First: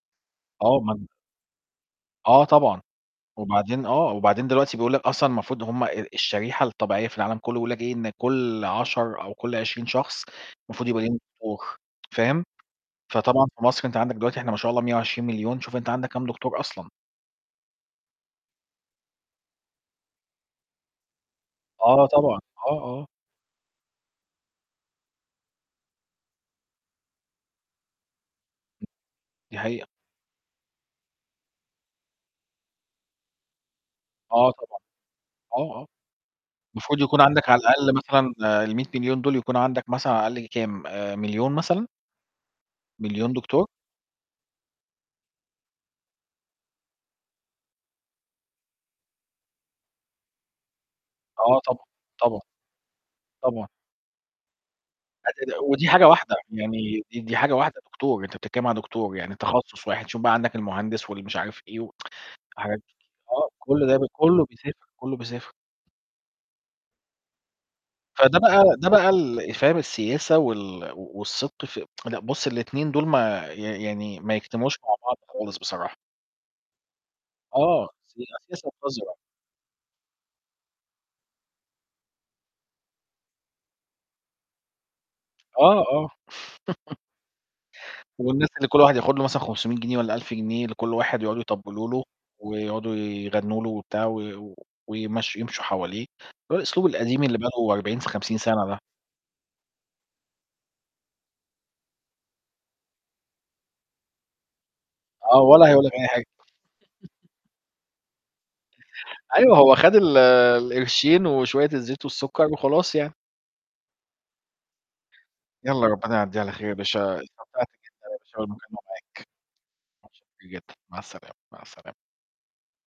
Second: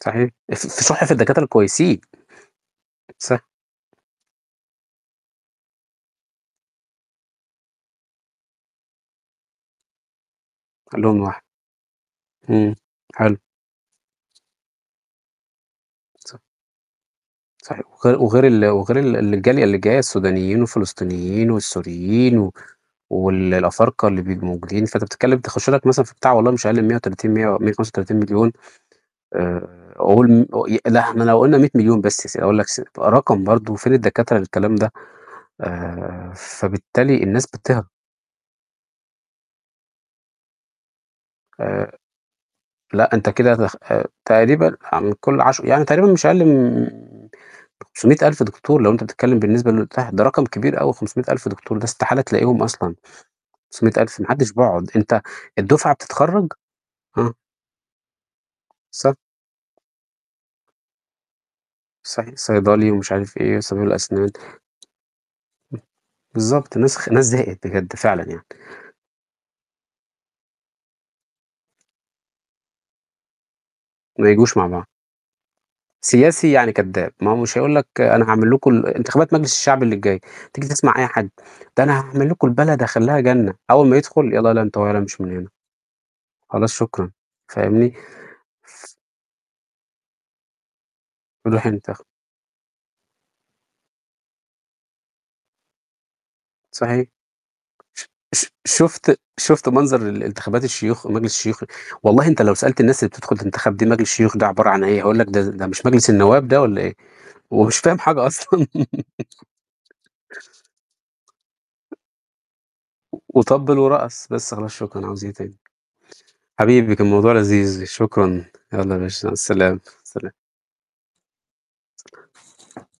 صحيح. الص آه. ما الصح في الدكاترة الكويسين. آه طبعًا. صح. وبعدين آه، وبعدين دلوقتي بيقول لك أصلًا المفروض هُم ال الشريحة الطبيعية في العالم كله بيقولوا لك إيه إن كل 10 أو كل 20 شخص المفروض يبقى عندهم ليهم واحد. دكتور. فاهم؟ إمم. حلو. فطبعًا في مصر أنت عندك دلوقتي إحنا ما شاء الله 120.000.000 شوف أنت عندك كام صح. دكتور أصلًا. صحيح. وغير وغير ال وغير ال الجالية اللي جاية السودانيين والفلسطينيين آه، والسوريين طبعًا. و آه، آه. والأفارقة اللي بيبقوا موجودين، فأنت بتتكلم تخش لك مثلًا في بتاع والله مش أقل من 130، 135.000.000 دي حقيقة. آآ قول م ي إحنا لو قُلنا 100.000.000 بس س أقول لك س رقم برضه فين الدكاترة آه للكلام طبعًا. ده؟ آه، آه. آآ، المفروض يكون فبالتالي الناس عندك على بتهرب. الأقل مثلًا آآ ال100.000.000 دول يكون عندك مثلًا على الأقل كام؟ آآ 1.000.000 آآ، مثلًا؟ لأ، أنت 1.000.000 كده دكتور. دخ آآ تقريبًا عن كل عش يعني تقريبًا مش أقل من 500.000 دكتور لو أنت بتتكلم بالنسبة اللي قُلتها، ده رقم كبير أوي 500.000 آه دكتور ده طبعًا، استحالة طبعًا. تلاقيهم أصلًا طبعًا. 500.000 ما حدش بيقعد. أنت آآ، ودي الدفعة حاجة واحدة بتتخرج يعني دي آه. دي حاجة واحدة دكتور، أنت بتتكلم على صح. دكتور، يعني تخصص واحد، شوف بقى عندك المهندس و المش عارف إيه صحيح. وحاجات صيدلي كتيرة، ومش عارف آه، إيه، [unintelligible] كل ده الأسنان. امم. كله بيسافر، كله بيسافر. بالضبط. الناس خ الناس زهقت بجد فعلًا فده يعني. بقى ده بقى ال اللي فاهم السياسة وال والصدق في لأ، بُص الاتنين دول ما ي يعني ما ما ييجوش مع يجتمعوش بعض. مع بعض خالص بصراحة. سياسي يعني كذاب. ما هو مش هيقول لك: آه، "أنا هي هاعمل أساسًا لكم قذرة. انتخابات مجلس الشعب اللي جاية" تيجي تسمع أي حد "ده أنا هاعمل لكم البلد، هاخليها جنة" أول ما يدخل "يالَّا يالا أنت وهو يالا أمشوا من هنا." آه، آه. خلاص شكرًا. فاهمني؟ والناس اللي كل واحد ياخد له مثلًا 500 جنيه والَّا 1000 جنيه لكل واحد يقعدوا روح يطبلوا انتخب. له ويقعدوا يغنوا له وبتاع ويمشّوا يمشوا حواليه، هو الأسلوب صحيح. القديم اللي بقوا أربعين ش في خمسين ش سنة ده. شوفت شوفت منظر انتخابات الشيوخ؟ مجلس الشيوخ، والله أنت لو سألت الناس اللي بتدخل تنتخب دي مجلس الشيوخ ده عبارة عن إيه؟ هيقول لك: آه، "ده والَّا هيقول مش لك أي مجلس حاجة. النواب ده والَّا إيه؟" ومش فاهم حاجة أصلًا. أيوه، هو خد القرشين وشوية الزيت والسكر وخلاص يعني. وطبِّل ورقص. بس خلاص شكرًا، عاوز إيه تاني؟ يالَّا ربنا يعديها على خير. يا حبيبي، باشا كان الموضوع استمتعت لذيذ. جدًا يا باشا شكرًا. بالمكالمة يالَّا معاك. يا باشا مع السلامة، سلام. [unintelligible] مع السلامة، مع السلامة.